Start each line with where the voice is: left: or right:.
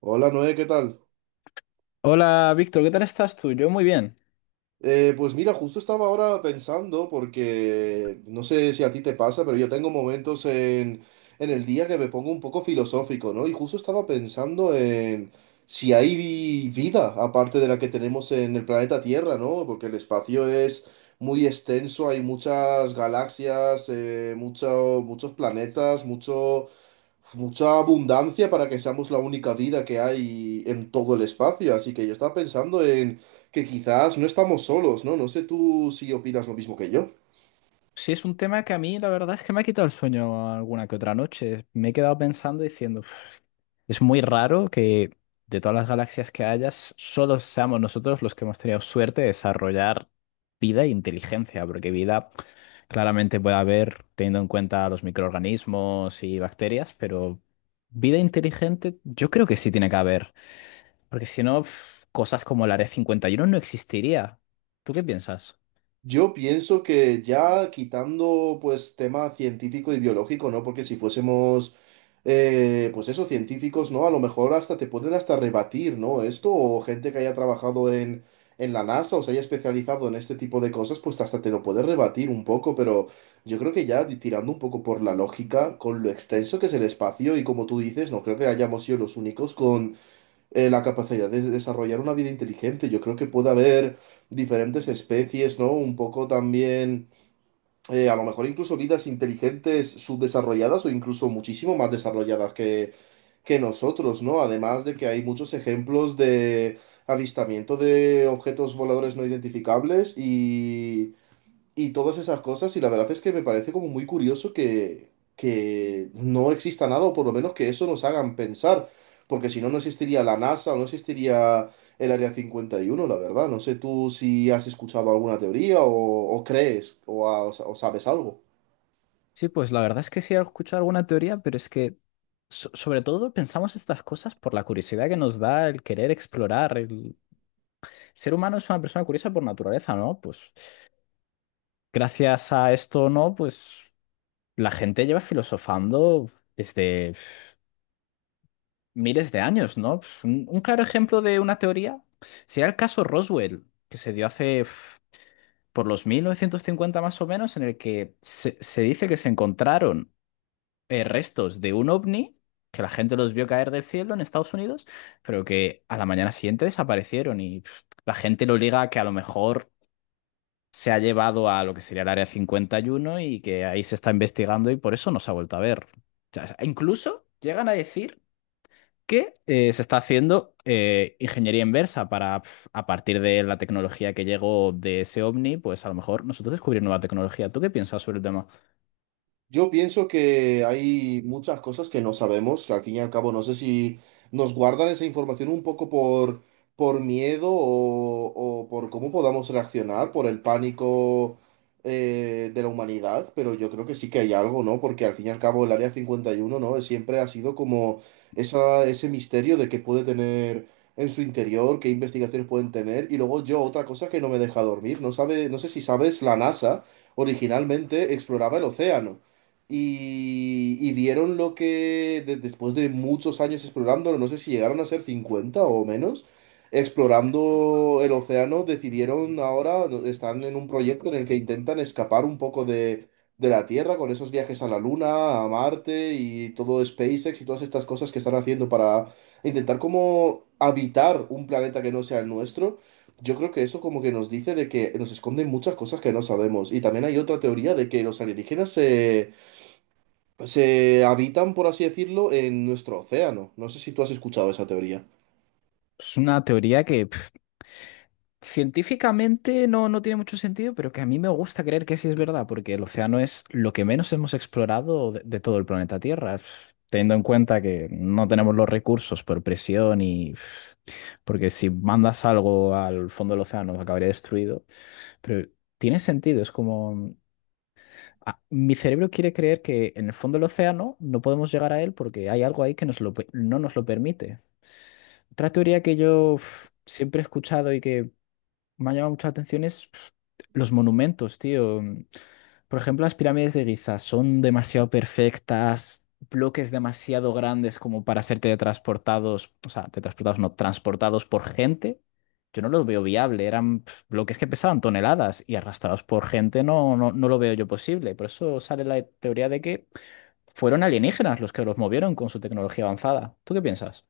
right: Hola Noé, ¿qué tal?
left: Hola Víctor, ¿qué tal estás tú? Yo muy bien.
right: Pues mira, justo estaba ahora pensando porque no sé si a ti te pasa, pero yo tengo momentos en el día que me pongo un poco filosófico, ¿no? Y justo estaba pensando en si hay vida aparte de la que tenemos en el planeta Tierra, ¿no? Porque el espacio es muy extenso, hay muchas galaxias, muchos planetas, mucha abundancia para que seamos la única vida que hay en todo el espacio. Así que yo estaba pensando en que quizás no estamos solos, ¿no? No sé tú si opinas lo mismo que yo.
left: Sí, es un tema que a mí la verdad es que me ha quitado el sueño alguna que otra noche. Me he quedado pensando diciendo, "Uf, es muy raro que de todas las galaxias que hayas, solo seamos nosotros los que hemos tenido suerte de desarrollar vida e inteligencia, porque vida claramente puede haber teniendo en cuenta los microorganismos y bacterias, pero vida inteligente yo creo que sí tiene que haber, porque si no, uf, cosas como el Área 51 no existiría." ¿Tú qué piensas?
right: Yo pienso que ya quitando pues tema científico y biológico, ¿no? Porque si fuésemos pues eso, científicos, ¿no? A lo mejor hasta te pueden hasta rebatir, ¿no? Esto o gente que haya trabajado en la NASA o se haya especializado en este tipo de cosas, pues hasta te lo puede rebatir un poco, pero yo creo que ya tirando un poco por la lógica, con lo extenso que es el espacio y como tú dices, no creo que hayamos sido los únicos con la capacidad de desarrollar una vida inteligente. Yo creo que puede haber diferentes especies, ¿no? Un poco también, a lo mejor incluso vidas inteligentes subdesarrolladas o incluso muchísimo más desarrolladas que nosotros, ¿no? Además de que hay muchos ejemplos de avistamiento de objetos voladores no identificables y todas esas cosas, y la verdad es que me parece como muy curioso que no exista nada, o por lo menos que eso nos hagan pensar, porque si no, no existiría la NASA, o no existiría el Área 51 la verdad. No sé tú si has escuchado alguna teoría o crees o sabes algo.
left: Sí, pues la verdad es que sí he escuchado alguna teoría, pero es que sobre todo pensamos estas cosas por la curiosidad que nos da el querer explorar. El ser humano es una persona curiosa por naturaleza, ¿no? Pues gracias a esto, ¿no? Pues la gente lleva filosofando desde, miles de años, ¿no? Pf, un claro ejemplo de una teoría sería el caso Roswell, que se dio hace, por los 1950 más o menos, en el que se dice que se encontraron, restos de un ovni, que la gente los vio caer del cielo en Estados Unidos, pero que a la mañana siguiente desaparecieron y, la gente lo liga a que a lo mejor se ha llevado a lo que sería el Área 51 y uno, y que ahí se está investigando y por eso no se ha vuelto a ver. O sea, incluso llegan a decir que, se está haciendo, ingeniería inversa para, a partir de la tecnología que llegó de ese ovni, pues a lo mejor nosotros descubrir nueva tecnología. ¿Tú qué piensas sobre el tema?
right: Yo pienso que hay muchas cosas que no sabemos, que al fin y al cabo no sé si nos guardan esa información un poco por miedo o por cómo podamos reaccionar, por el pánico de la humanidad, pero yo creo que sí que hay algo, ¿no? Porque al fin y al cabo el Área 51, ¿no? Siempre ha sido como ese misterio de qué puede tener en su interior, qué investigaciones pueden tener, y luego yo otra cosa que no me deja dormir, no sé si sabes, la NASA originalmente exploraba el océano y vieron lo que después de muchos años explorándolo, no sé si llegaron a ser 50 o menos, explorando el océano, decidieron ahora, están en un proyecto en el que intentan escapar un poco de la Tierra con esos viajes a la Luna, a Marte y todo SpaceX y todas estas cosas que están haciendo para intentar como habitar un planeta que no sea el nuestro. Yo creo que eso como que nos dice de que nos esconden muchas cosas que no sabemos. Y también hay otra teoría de que los alienígenas se habitan, por así decirlo, en nuestro océano. No sé si tú has escuchado esa teoría.
left: Es una teoría que científicamente no, no tiene mucho sentido, pero que a mí me gusta creer que sí es verdad, porque el océano es lo que menos hemos explorado de todo el planeta Tierra, teniendo en cuenta que no tenemos los recursos por presión, y porque si mandas algo al fondo del océano acabaría destruido, pero tiene sentido, es como... ah, mi cerebro quiere creer que en el fondo del océano no podemos llegar a él porque hay algo ahí que nos lo no nos lo permite. Otra teoría que yo, uf, siempre he escuchado y que me ha llamado mucho la atención es, los monumentos, tío. Por ejemplo, las pirámides de Giza son demasiado perfectas, bloques demasiado grandes como para ser teletransportados, o sea, teletransportados no, transportados por gente. Yo no los veo viable, eran, bloques que pesaban toneladas, y arrastrados por gente no, no, no lo veo yo posible. Por eso sale la teoría de que fueron alienígenas los que los movieron con su tecnología avanzada. ¿Tú qué piensas?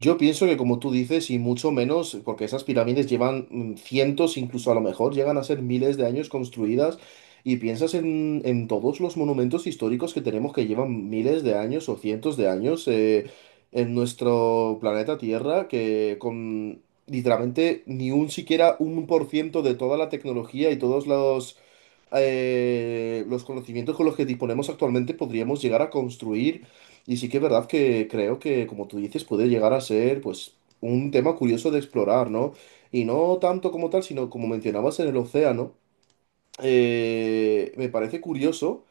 right: Yo pienso que, como tú dices, y mucho menos, porque esas pirámides llevan cientos, incluso a lo mejor llegan a ser miles de años construidas, y piensas en todos los monumentos históricos que tenemos que llevan miles de años o cientos de años en nuestro planeta Tierra, que con literalmente ni un siquiera 1% de toda la tecnología y todos los conocimientos con los que disponemos actualmente podríamos llegar a construir. Y sí que es verdad que creo que, como tú dices, puede llegar a ser, pues, un tema curioso de explorar, ¿no? Y no tanto como tal, sino como mencionabas en el océano. Me parece curioso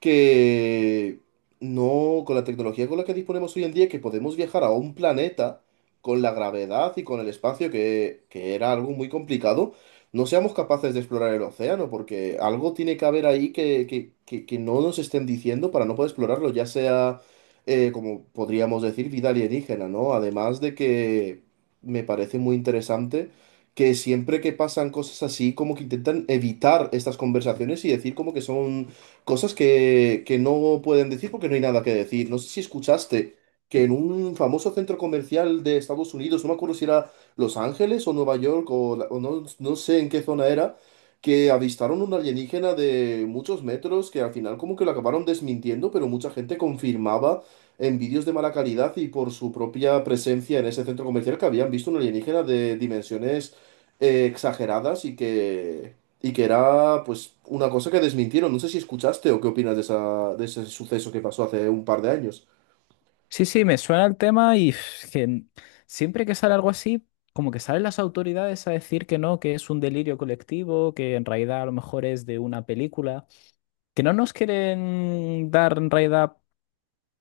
right: que no, con la tecnología con la que disponemos hoy en día, que podemos viajar a un planeta con la gravedad y con el espacio, que era algo muy complicado, no seamos capaces de explorar el océano, porque algo tiene que haber ahí que no nos estén diciendo para no poder explorarlo, ya sea, como podríamos decir, vida alienígena, ¿no? Además de que me parece muy interesante que siempre que pasan cosas así, como que intentan evitar estas conversaciones y decir como que son cosas que no pueden decir porque no hay nada que decir. No sé si escuchaste que en un famoso centro comercial de Estados Unidos, no me acuerdo si era Los Ángeles o Nueva York o no, no sé en qué zona era, que avistaron un alienígena de muchos metros que al final como que lo acabaron desmintiendo, pero mucha gente confirmaba en vídeos de mala calidad y por su propia presencia en ese centro comercial que habían visto un alienígena de dimensiones exageradas y que y que era, pues, una cosa que desmintieron. No sé si escuchaste o qué opinas de ese suceso que pasó hace un par de años.
left: Sí, sí, me suena el tema, y siempre que sale algo así, como que salen las autoridades a decir que no, que es un delirio colectivo, que en realidad a lo mejor es de una película, que no nos quieren dar en realidad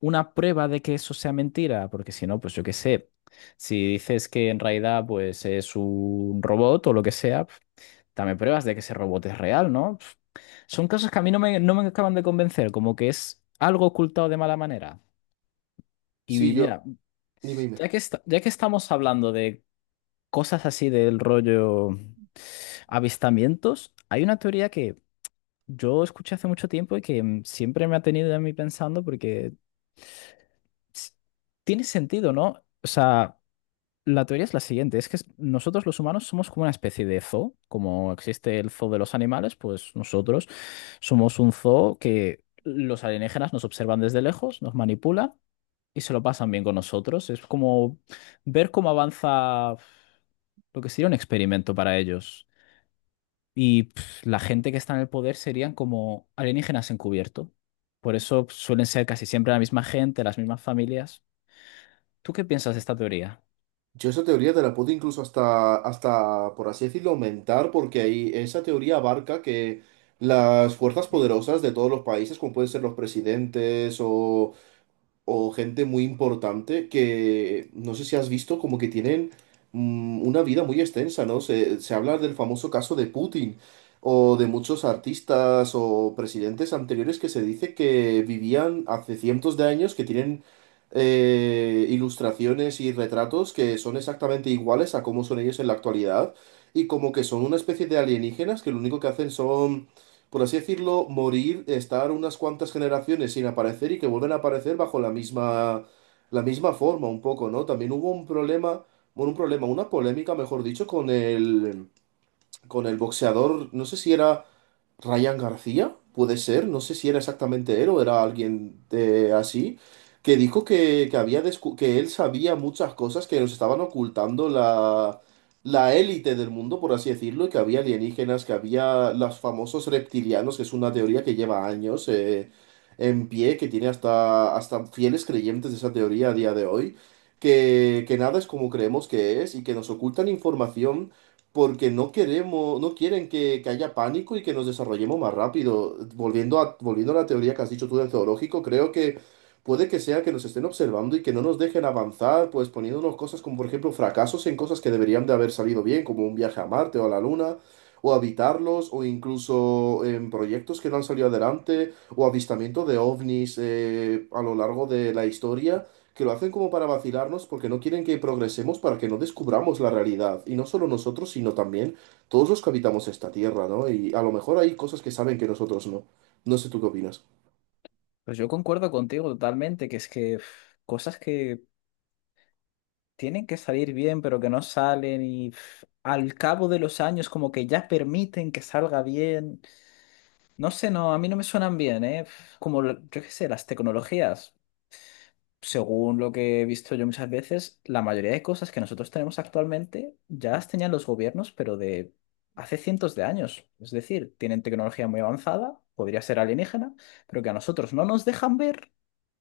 left: una prueba de que eso sea mentira, porque si no, pues yo qué sé, si dices que en realidad pues es un robot o lo que sea, dame pruebas de que ese robot es real, ¿no? Son cosas que a mí no me, no me acaban de convencer, como que es algo ocultado de mala manera. Y
right: Sí, yo,
left: mira,
right: dime, dime.
left: ya que estamos hablando de cosas así, del rollo avistamientos, hay una teoría que yo escuché hace mucho tiempo y que, siempre me ha tenido a mí pensando porque, s- tiene sentido, ¿no? O sea, la teoría es la siguiente, es que nosotros los humanos somos como una especie de zoo; como existe el zoo de los animales, pues nosotros somos un zoo que los alienígenas nos observan desde lejos, nos manipulan y se lo pasan bien con nosotros. Es como ver cómo avanza lo que sería un experimento para ellos. Y, la gente que está en el poder serían como alienígenas encubierto. Por eso suelen ser casi siempre la misma gente, las mismas familias. ¿Tú qué piensas de esta teoría?
right: Yo esa teoría te la puedo incluso hasta, por así decirlo, aumentar, porque ahí esa teoría abarca que las fuerzas poderosas de todos los países, como pueden ser los presidentes o gente muy importante que no sé si has visto como que tienen una vida muy extensa, ¿no? Se habla del famoso caso de Putin o de muchos artistas o presidentes anteriores que se dice que vivían hace cientos de años, que tienen ilustraciones y retratos que son exactamente iguales a cómo son ellos en la actualidad y como que son una especie de alienígenas que lo único que hacen son, por así decirlo, morir, estar unas cuantas generaciones sin aparecer y que vuelven a aparecer bajo la misma forma, un poco, ¿no? También hubo un problema, bueno, un problema, una polémica, mejor dicho, con el boxeador, no sé si era Ryan García, puede ser, no sé si era exactamente él o era alguien así, que dijo que él sabía muchas cosas que nos estaban ocultando la élite del mundo, por así decirlo, y que había alienígenas, que había los famosos reptilianos, que es una teoría que lleva años en pie, que tiene hasta, hasta fieles creyentes de esa teoría a día de hoy, que nada es como creemos que es y que nos ocultan información porque no quieren que haya pánico y que nos desarrollemos más rápido. Volviendo a la teoría que has dicho tú del zoológico, creo que puede que sea que nos estén observando y que no nos dejen avanzar, pues poniéndonos cosas como, por ejemplo, fracasos en cosas que deberían de haber salido bien, como un viaje a Marte o a la Luna, o habitarlos, o incluso en proyectos que no han salido adelante, o avistamiento de ovnis a lo largo de la historia que lo hacen como para vacilarnos porque no quieren que progresemos para que no descubramos la realidad. Y no solo nosotros, sino también todos los que habitamos esta tierra, ¿no? Y a lo mejor hay cosas que saben que nosotros no. No sé tú qué opinas.
left: Pues yo concuerdo contigo totalmente, que es que, cosas que tienen que salir bien, pero que no salen, y al cabo de los años como que ya permiten que salga bien. No sé, no, a mí no me suenan bien, ¿eh? Como, yo qué sé, las tecnologías, según lo que he visto yo muchas veces, la mayoría de cosas que nosotros tenemos actualmente ya las tenían los gobiernos, pero de hace cientos de años. Es decir, tienen tecnología muy avanzada, podría ser alienígena, pero que a nosotros no nos dejan ver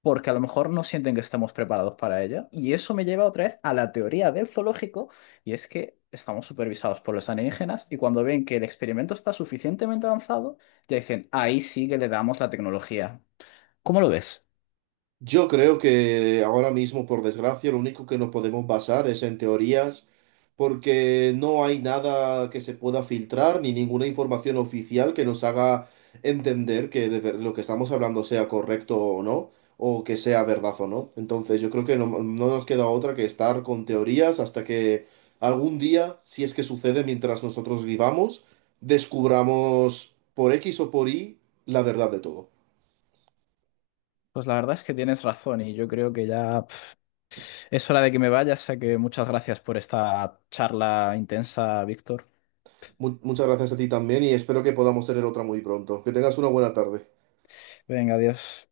left: porque a lo mejor no sienten que estamos preparados para ella. Y eso me lleva otra vez a la teoría del zoológico, y es que estamos supervisados por los alienígenas, y cuando ven que el experimento está suficientemente avanzado, ya dicen, ahí sí que le damos la tecnología. ¿Cómo lo ves?
right: Yo creo que ahora mismo, por desgracia, lo único que nos podemos basar es en teorías, porque no hay nada que se pueda filtrar ni ninguna información oficial que nos haga entender que lo que estamos hablando sea correcto o no, o que sea verdad o no. Entonces, yo creo que no nos queda otra que estar con teorías hasta que algún día, si es que sucede mientras nosotros vivamos, descubramos por X o por Y la verdad de todo.
left: Pues la verdad es que tienes razón y yo creo que ya, es hora de que me vaya, así que muchas gracias por esta charla intensa, Víctor.
right: Muchas gracias a ti también y espero que podamos tener otra muy pronto. Que tengas una buena tarde.
left: Venga, adiós.